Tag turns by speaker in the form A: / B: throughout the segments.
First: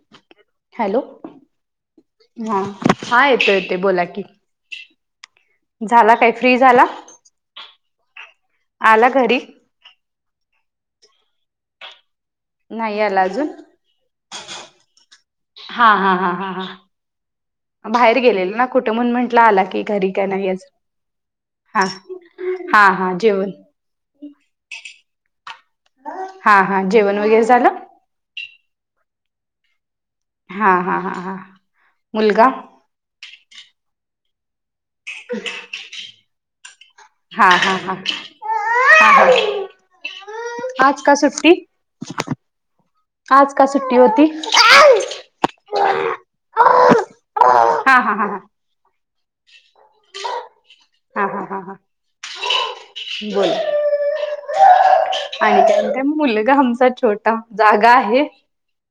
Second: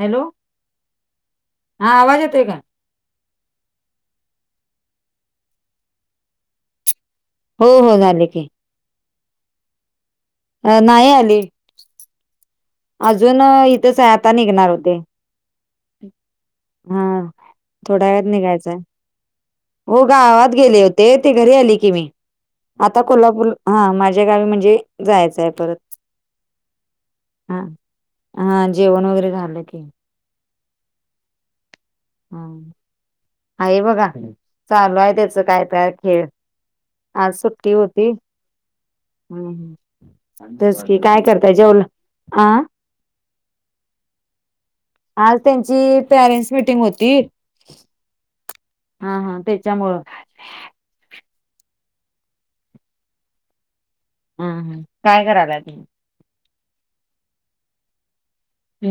A: Hello.
B: Hello
A: हा आवाज येतोय का?
B: हा... हा येतो येते बोला की झाला काय फ्री झाला.
A: हो हो झाले की.
B: आला घरी..
A: अ नाही आली.
B: नाही आला
A: अजुन
B: अजून
A: इथेच हे आता निघणार होते.
B: हा हा हा हा हा....
A: हा.... थोड्या
B: बाहेर
A: वेळात
B: गेलेल ना
A: निघायच हे
B: कुठे म्हणून म्हंटलं आला की
A: हो
B: घरी काय नाही
A: गावात
B: अजून
A: गेले होते ती घरी आली
B: हा
A: की मी...
B: हा
A: आता
B: हा जेवण
A: कोल्हापूर हा माझ्या गावी म्हणजे जायचं हे परत.
B: हा हा जेवण वगैरे
A: हा
B: झालं.
A: हा जेवण वगैरे झालं की.
B: हा हा हा हा.... मुलगा
A: हा आहे बघा चालू आहे त्याच काय काय खेळ. आज
B: हा
A: सुट्टी
B: हा हा
A: होती
B: [unintelligible]
A: तेच
B: [unintelligible]
A: की
B: आज का
A: काय
B: सुट्टी...
A: करताय जेवला अ
B: आज का सुट्टी होती [unintelligible]
A: आज
B: हा
A: त्यांची पॅरेंट्स मिटिंग होती.
B: हा हा हा हा.....
A: हा हा त्याच्यामुळं.
B: हा हा हा हा बोल.
A: ह काय करायला तुम्ही
B: आणखीन काय मुलगा आमचा छोटा जागा आहे.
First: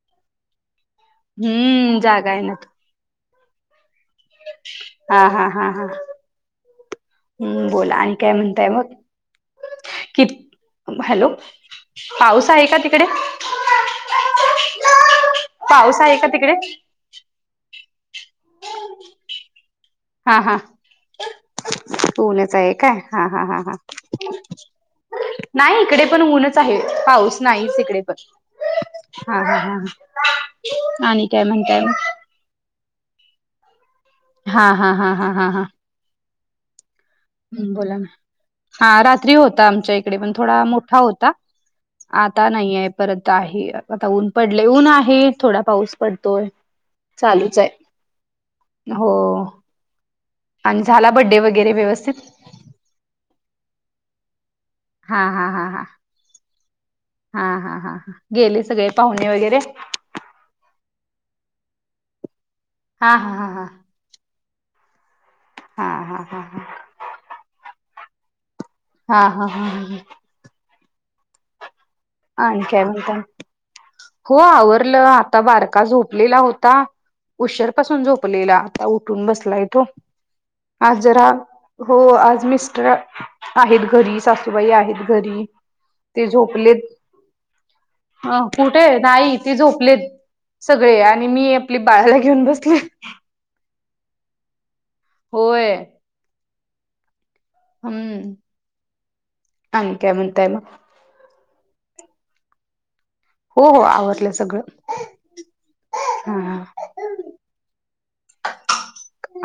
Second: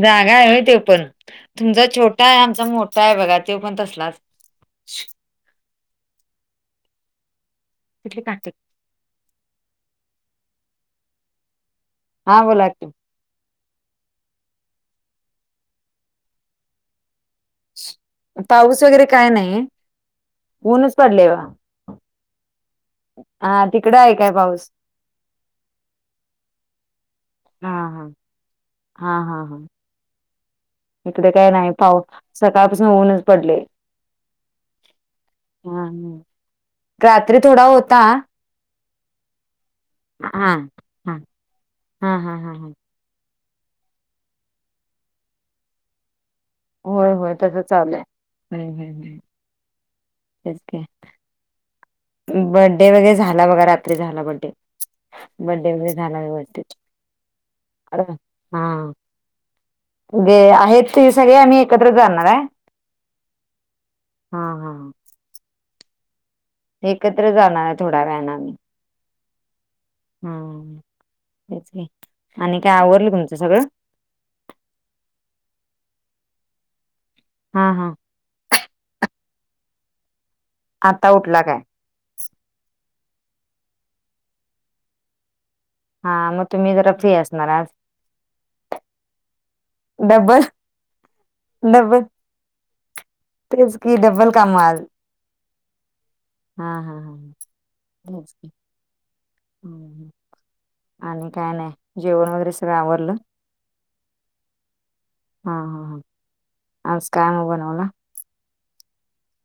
A: जागा हाय व्हय ते पण तुमचा
B: हम्म
A: छोटा
B: जागा
A: आहे
B: ना
A: आमचा मोठा आहे बघा त्यो पण तसलाच
B: हा हा हा हा... हम्म बोला आणि
A: कुठली
B: काय
A: काटे
B: म्हणताय मग किट हॅलो.
A: हा
B: पाऊस आहे
A: बोला
B: का
A: की
B: तिकडे? पाऊस आहे का तिकडे?
A: पाऊस वगैरे काय नाही.
B: हा हा
A: ऊनच पडले बा.
B: ऊनच आये काय हा हा हा हा,
A: तिकडं आहे काय पाऊस
B: नाही इकडे पण ऊनच आहे. पाऊस
A: हा
B: नाहीच इकडे
A: हा
B: पण. हा हा हा, हा आणि
A: इकडे काय नाही
B: म्हणताय
A: पाऊ
B: मग
A: सकाळपासून उनच पडले.
B: हा हा हा हा हा हा,
A: रात्री थोडा
B: बोला
A: होता.
B: ना हा रात्री होता आमच्या इकडे
A: हा
B: पण
A: हा
B: थोडा मोठा
A: हा
B: होता.
A: हा हा
B: आता
A: हा
B: नाहीये. परत आहे आता ऊन पडले ऊन आहे थोडा पाऊस पडतोय.
A: होय होय
B: चालूच
A: तसं
B: आहे.
A: चालूय
B: हो.
A: तेच की
B: आनं झाला बड्डे वगैरे व्यवस्थित?
A: बड्डे वगैरे झाला बघा, रात्री झाला बड्डे,
B: हा हा हा
A: बड्डे
B: हा
A: वगैरे झाला व्यवस्थित.
B: हा हा हा हा, गेले सगळे पाहुणे वगैरे?
A: गे आहेत ते सगळे आम्ही एकत्र जाणार आहे.
B: हा हा हां हा,
A: हा हा हा,
B: हा हा हा हा,
A: एकत्र जाणार थोड्या व्यानामी.
B: हा हा हा हम हम,
A: हा तेच आहे आणि काय आवरल तुमचं सगळं?
B: हो आवरलं. आता बारका झोपलेला होता. उशीर
A: हा हा
B: पाासून झोपलेला. ता उठून बसलाय तो. आज
A: आता
B: जरा
A: उठला काय
B: हो आज मिस्टर आहेत घरी. सासूबाई आहेत घरी.
A: हा
B: ते
A: म तुम्ही
B: झोपलेत
A: जरा फ्री असणार आज?
B: अ कुठे, नाई ती झोप लेत
A: डब्बल
B: सगळे आणि मी आपली
A: डब्बल
B: बाळाला घेऊन बसले.
A: तेच कि डब्बल काम आज
B: होय
A: हा हा हा हा, तेच
B: हम्म,
A: की
B: आणि
A: हम्म
B: काय म्हणताय म?
A: आणि काय नाय. जेवण वगैरे सगळं आवरलं.
B: हो हो, आवरलं सगळं. हा हा,
A: आज काय मग बनवला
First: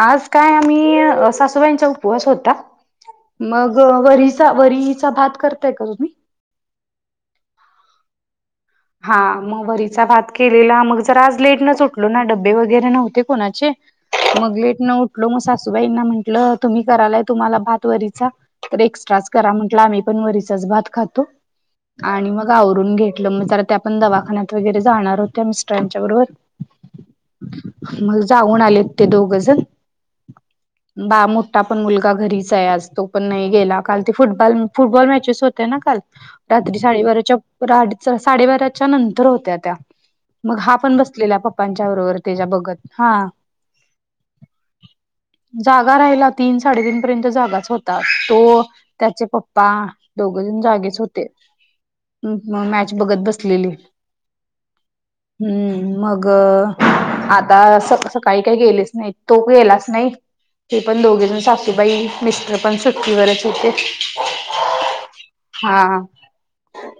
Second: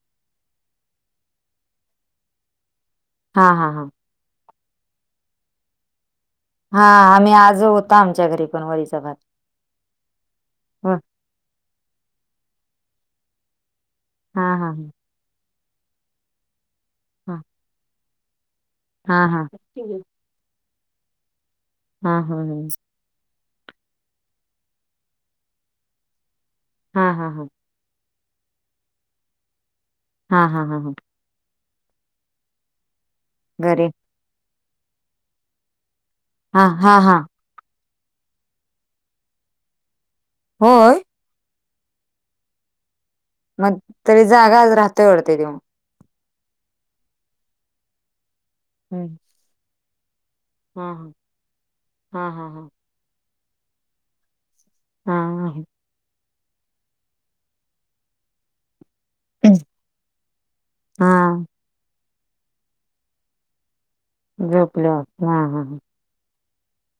B: आज काय आम्ही, सासूबाईंचा उपवास होता.
A: हा हा
B: मग
A: हा
B: वरीचा वरीचा भात करताय का तुम्ही?
A: हा आम्ही आज होता आमच्या घरी पण वरी
B: हा. मग वरीचा भात केलेला. मग जरा आज लेट न सुटलो ना डब्बे वगैरे नव्हते कोणाचे.
A: हा
B: मग
A: हा
B: लेट
A: हा
B: न उठलो मग सासूबाईंना म्हटलं तुम्ही करालाय
A: हा
B: तुम्हाला भात वरीचा तर
A: हा
B: एक्स्ट्राच
A: हा
B: करा म्हटलं आम्ही पण वरचाच भात खातो.
A: हा
B: आणि
A: हा
B: मग आवरून घेतलं मग जरा त्या पण दवाखान्यात वगैरे जाणार होत्या मिस्टरांच्या बरोबर.
A: हा हा हा,
B: मग जाऊन आलेत ते दोघजण.
A: हा हा हा हां,
B: बा मोठा पण मुलगा घरीच आहे आज तो पण नाही गेला
A: घरी
B: काल. ते फुटबॉल फुटबॉल मॅचेस होते ना काल
A: हा
B: रात्री
A: हा हा
B: साडेबाराच्या पुढं आडीच वाज साडेबाराच्या नंतर होत्या त्या, मग हा पण
A: होय
B: बस लेल्या पप्पांच्या बरोबर त्याच्या बघत हा
A: मग तरी जागा राहतोय आवढते देऊन
B: जागा राहिला तीन साडेतीीन पर्यंत जागाच होता तो
A: हम्म.
B: त्याचे पप्पा दोघजण
A: हा
B: जागेच होते
A: हा हा हा
B: मॅच बघत बसलेली
A: हा हा हा
B: हम्म मग आता स सकाळी काय गेलेस नाही तो गेलाच नाही ते पण दोघेजण
A: हा
B: सासूबाई मिस तर पण सुट्टीवरच होेते
A: झोपलो हा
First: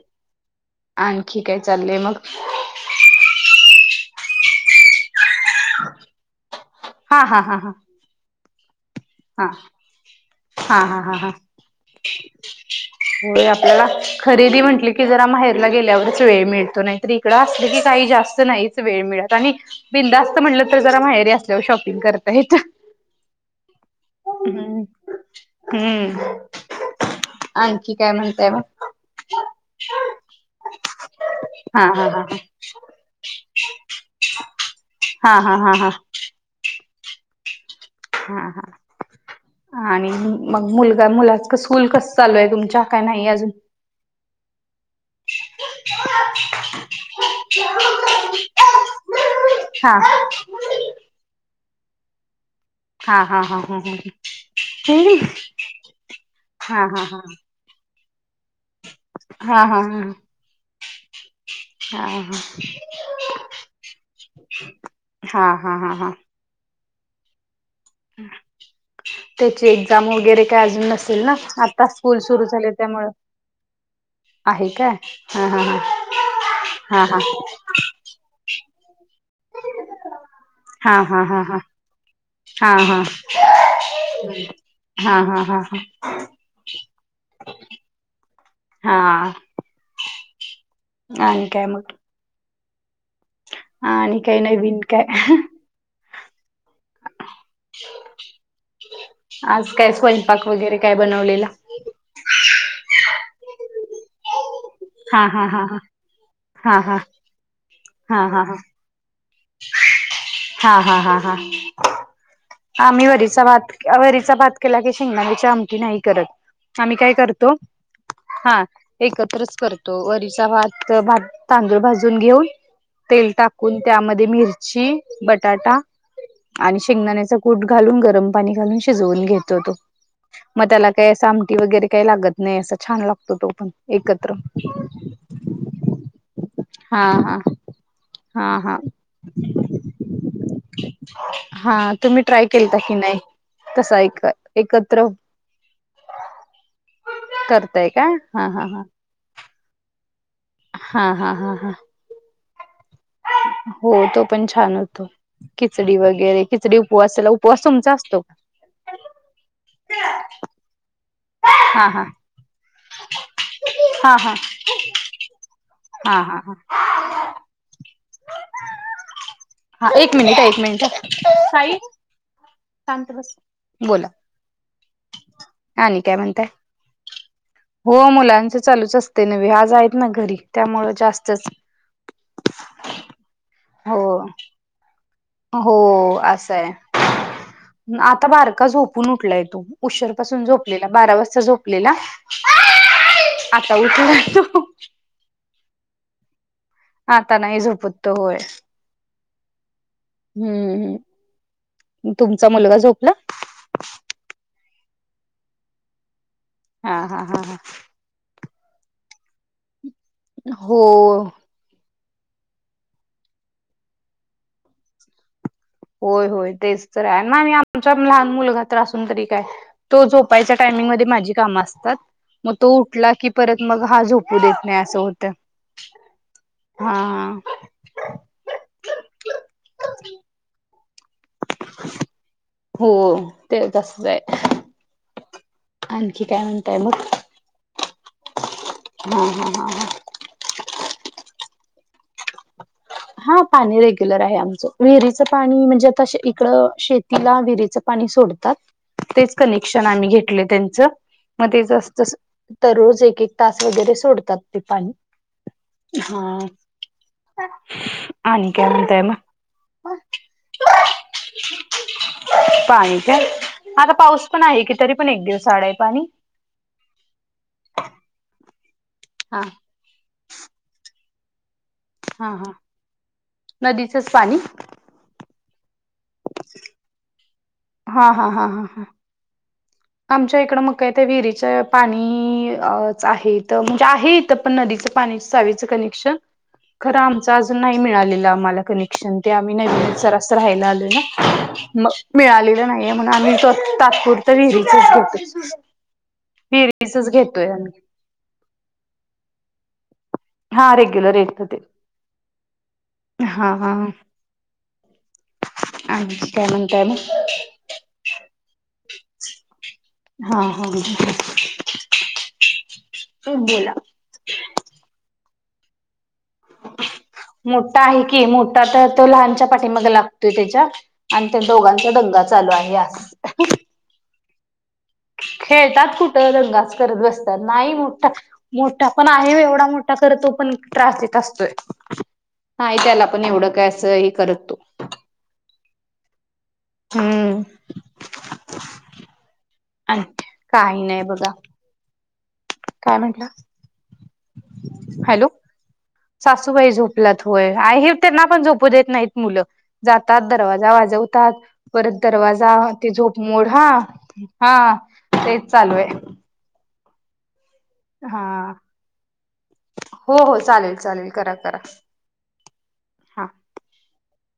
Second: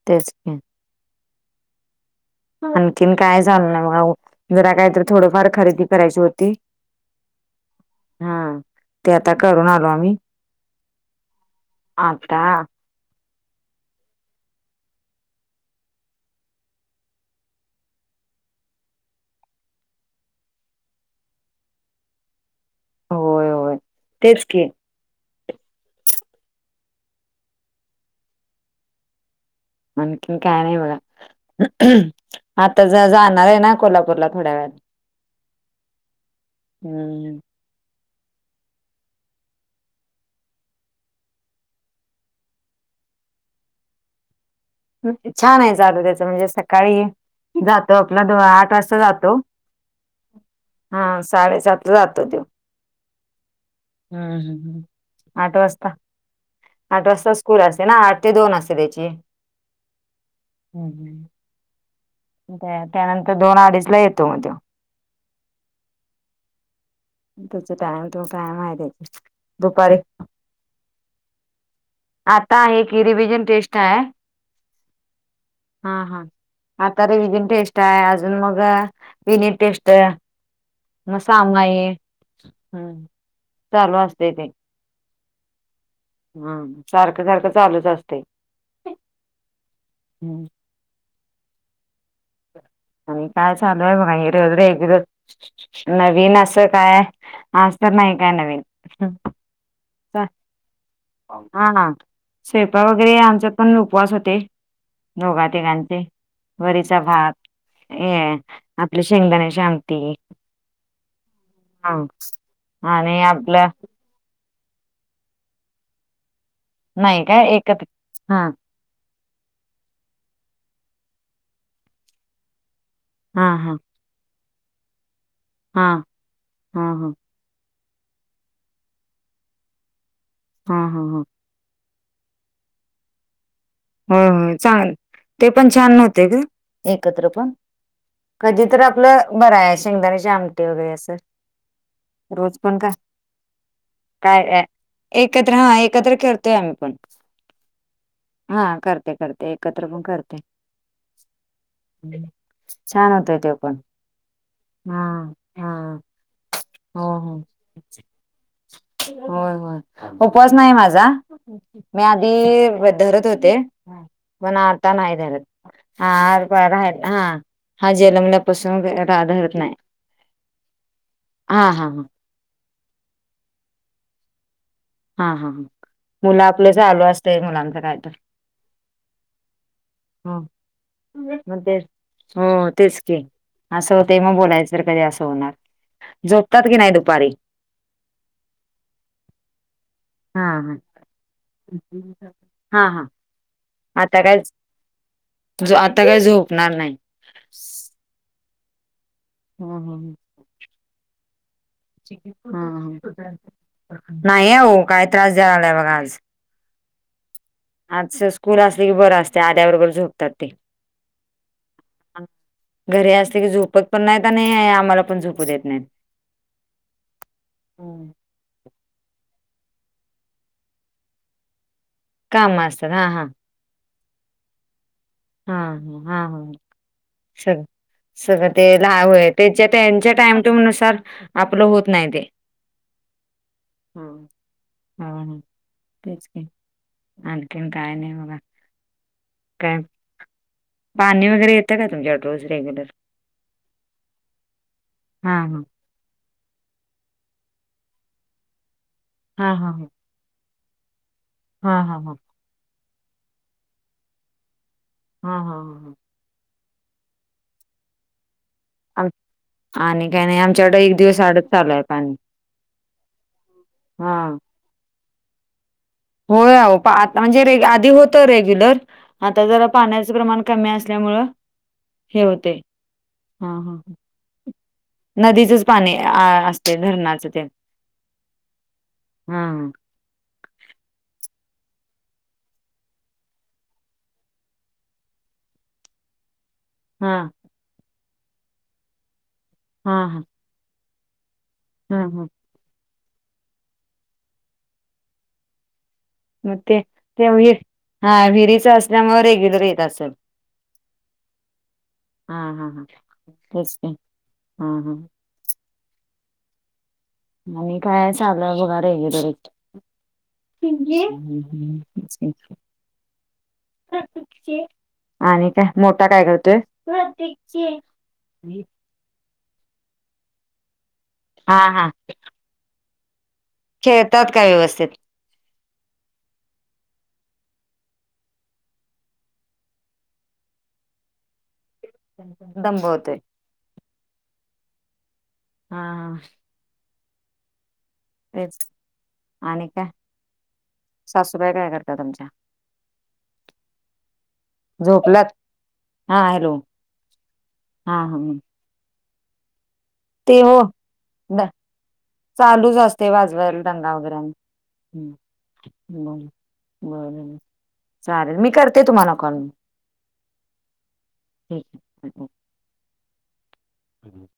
A: तेच की
B: आणखी काय चाललंय मग
A: आणखीन काय चाल ना म जरा काहीत थोडंफार खरेदी करायची होती
B: हा हा हा हा
A: हा ते आता
B: हा
A: करून आलो आम्ही
B: हा हा
A: आता
B: हो आपल्याला खरेदी म्हंटली की जरा माहेरला गेल्यावरच वेळ मिळतो नाही तरी इडं असलं की काही जास्त नाहीच वेळ मिळत आणि बिंदस्त म्हटलं तर जरा माहेरी असल्यावर शॉपिंग करतायेत
A: होय होय तेच की
B: हम्म हम्म आणखी काय म्हणताय म
A: आणखीन काय नाही
B: हा
A: बघा
B: हा हा
A: आता जाणार आहे ना कोल्हापूरला थोड्या वेळात
B: हा हा हा हा
A: हम्म
B: हा हा आणि मग मुलगा मुलाच स्कूल कस चालू आहे तुमच्या काय नाही अजून
A: छान आहे त्याच म्हणजे सकाळी जातो आपला आठ वाजता जातो
B: हा
A: हा साडेसातला जातो देव
B: हा हा हा हा हा
A: हम्म हम्म
B: हा
A: हम्म आठ वाजता
B: हा हा
A: आठ वाजता स्कूल असते ना आठ ते दोन असते त्याची
B: हा हा
A: हम्म हम्म.
B: हा हा
A: त्यानंतर दोन अडीच ला येतो मग तो
B: हा हा हा हा
A: त्याचा टाम कि काायम आहे त्याचे दुपारी
B: का अजून नसेल ना आता स्कूल सुरू
A: आता
B: झाले
A: आहे की
B: त्यामुळ
A: रिव्हिजन टेस्ट आहे
B: आहे काय ह ह ह
A: हा हा आता रे विगन टेस्ट आहे अजून मग युनिट टेस्ट
B: हा
A: मग
B: हा हा हा
A: सामाई
B: हा हा
A: हम्म. चालू असते
B: हा हा हा हा
A: हम सारखं सारखं चालूच असते
B: हा हा
A: हम्
B: आणि काय म्हग
A: आणि काय चालूय बघा
B: आणि काही
A: हेरेरे
B: नवीन
A: एकद
B: काय
A: नवीन असं काय अस असं नाही काय नवीन
B: आज कायच पण स्वयंपाक वगैरे बनवलं
A: हा स्वयंपाक वगैरे आमच्यात पण उपवास होते
B: हा हा
A: दोघा
B: हा हा
A: तेघांचे
B: हा हा
A: वरीचा भात हे
B: हा हा हा
A: आपली शेंगदाण्याचे आमटी
B: हा हा हा हा
A: हा.
B: आम्ही
A: आणि
B: वरीचा
A: आपलं
B: भात वरीचा भात केला की शेंगदाची अमठीी नाही करत. आम्ही काय करतो हा. एकत्रच करतो वरीचा भात तांदूळ भाजून घेऊन. तेल
A: हा हा
B: टाकून त्यामध्ये मिरची बटाटा
A: हा
B: आणि
A: हा हा
B: शेंगदाण्याचा ूठ घालून गरम पाणी घालून शिजवून घेतो तो मग
A: हा हा
B: त्याला काय.
A: हा
B: वगैरे काही लागत नाही असा छान लागतो तो पण.
A: हो
B: एकत्र
A: चांग ते पण छान होव्हते का
B: हा
A: एकत्र
B: हा
A: पण
B: हा
A: कधी
B: हा
A: तर आपलं बरं आहे शेंगदाारचे आमटे वगैरे असं.
B: हा तुम्ही ट्राय
A: रोज
B: केलता
A: पण का
B: की नाही तसा एक
A: काय
B: एकत्र
A: एकत्र हा एकत्र करतोय आम्ही पण.
B: करताय का.
A: हा करते करते एकत्र पण करते.
B: हा हा हा हा..
A: छान होतय तेव.
B: हो तो पण छान होतो
A: हा
B: खिचडी वगैरे खिचडी
A: हो
B: उपवासाला
A: हो
B: उपवास तुमचा असतो का.
A: होय होय उपवास नाही माझा
B: हा
A: मी
B: हा
A: आधीधरत होते.
B: हा हा
A: पण आत्ता नाही धर त.
B: हा हा हा
A: हारळा राहायला हा हा जनमल्यापासून राधरत नाही.
B: एक मिनिट आहे
A: हा हा हा
B: साईांतस बोला.
A: हा हा
B: आणि काय
A: मुलं
B: म्हणताय
A: आपलं चालू असतय मुलांच.
B: हो मुलांच चालूच असते न् आज आहेत ना घरी त्यामुळं जास्तच.
A: मग ते हो तेच की असं
B: हो
A: होत मग बोलायचं कधी अस. होणार
B: हो असं
A: जोपतात की
B: आहे
A: नाही दुपारी.
B: आता बारका झोपून उठलाय तो. उशर पासून
A: हा हा
B: झोपलेला बारा वाजता झोपलेला.
A: हा हा
B: उठला
A: आता काय
B: तो
A: आता काय झोपणार नाही.
B: हाता नाही झोपत तो होय.
A: हम हम ह
B: हम्म हम्
A: ह्मम हम नाही ओ काय त्रास द्यालाय बघा आज.
B: हा हा हा हा..
A: आजच स्कूल असले की बरं असते आध्या बरोबर झ
B: हो...
A: घरी असले की झोपत पण नाहीत आणि आम्हाला पण झोपू देत नाहीत.
B: होय होय तेच तर आहे नाही आही आमच्या लहान मुलगात्र असून तरी काय. तो झोपायच्या टायमिंगमध्ये माझी कामं असतात मग
A: काम
B: तो
A: असतात हा
B: उठला
A: हा
B: की परत. मग हा झोपू देत नाही असं होत.
A: हा हा हा हा चल. सगळं ते लय त्याच्या त्यांच्या टाइम टूम नुसार. आपलं होत नाही ते
B: हो ते तसच आहे.
A: हो
B: आणखी
A: तेच
B: काय
A: की
B: म्हणताय मग
A: आणखीन काय नाही बघा.
B: हा हा हा
A: काय
B: हा.
A: पाणी वगैर येतं का तुमच्याड.
B: हा पाणी रेग्युलर आहे आमचं विहिरीचं
A: हा हा.
B: पाणी म्हणजे आता शेत इथ शेतीला विहिरीचं पाणी सोडतात तेच
A: हा हा
B: कनेक्शन
A: ह
B: आम्ही घेतले त्यांच मध्ये
A: हा हा
B: जास्त
A: हा
B: तर रोज एक एक तास वगैरे सोडतात ते पाणी
A: हा हा ह हा
B: हा आणि काय म्हणताय
A: हा ह.
B: मग
A: आणि काय नाही आमच्याकड एक दिवस आडच चालू आहे पाणी
B: पाणी काय आता पाऊस
A: हा.
B: पण आहे कि तरी पण एक दिवस आड आहे पाणी
A: होय आओ आता म्हणजे आधी होत रेग्युलर
B: हा
A: आता जर पाण्याचं प्रमाण कमी असल्यामुळं हे
B: हा हा
A: होतय हां ह
B: नदीचंच पाणी
A: नदीचच पाणी आ असते धरणाच तेन
B: हा हा हां हा.
A: हम्
B: आमच्या इकडं मग काय ते विहिरीच पाणीच आहेत म्हणजे आहे इथ तर पण नदीचं पाणी चावीचं कनेक्शन खरं
A: हा
B: आमचं अजून नाही मिळालेलं आम्हाला कनेक्शन ते आम्ही नवीन
A: हा हा
B: जरास राहायला आलो ना. म
A: हा हा.
B: मिळालेलं नाहीये म्हणून आम्ही तात्पुरत विहिरीचच घेतो.
A: मग ते
B: विहीरीसच
A: ते
B: घेतोय
A: विहीर
B: आम्ही
A: हा विहिरीच असल्यामुळे रेग्युलर येत असेल.
B: हा रेग्युलर येत ते
A: हा हा हा.
B: हा
A: तेच की.
B: ह
A: हा हा.
B: अे काय म्हणताय मग
A: आणि काय चालू आहे बघा रेग्युलेटी
B: हा
A: ठीक
B: हा.
A: आहे.
B: तूप बोला.
A: आणि काय मोठा काय करत.
B: मोठा आहे की मोठा तर तो लहानच्या पाठी मग लागतोय त्याच्या आणि त्या
A: हा हा
B: दोघांचा दंगा चालू आहे.
A: खेळतात काय व्यवस्थित?
B: खेळतात कुठं दंगाच करत बसतात नाही मोठा मोठा पण आहे एवढा मोठा करतो पण त्रास देत असतोय. हा त्याला
A: दमबवतोय
B: आपण एवढं काय असं हे करत तो
A: हा हा
B: हम्म
A: तेच आणि काय
B: काही नाही बघा
A: सासूबाई काय करता आमच्या
B: काय म्हटलं हॅलो
A: झोपल्यात हा हॅलो
B: सासूबाई झोपलात होय आहे
A: हा हा
B: त्यांना पण झोपू देत नाहीत मुलं जातात
A: ते हो
B: दरवाजा वाजवतात परत दरवाजा
A: चालूच
B: ती
A: असते
B: झोपमोड
A: वाजवायला
B: हा.
A: दंगा वगैरे आणि
B: हा तेच चालू आहे.
A: बरं. चालेल मी
B: हा
A: करते तुम्हाला कॉल
B: हो हो चालेल चालेल करा करा
A: ठीक आहे ओक.
B: हा
A: हम्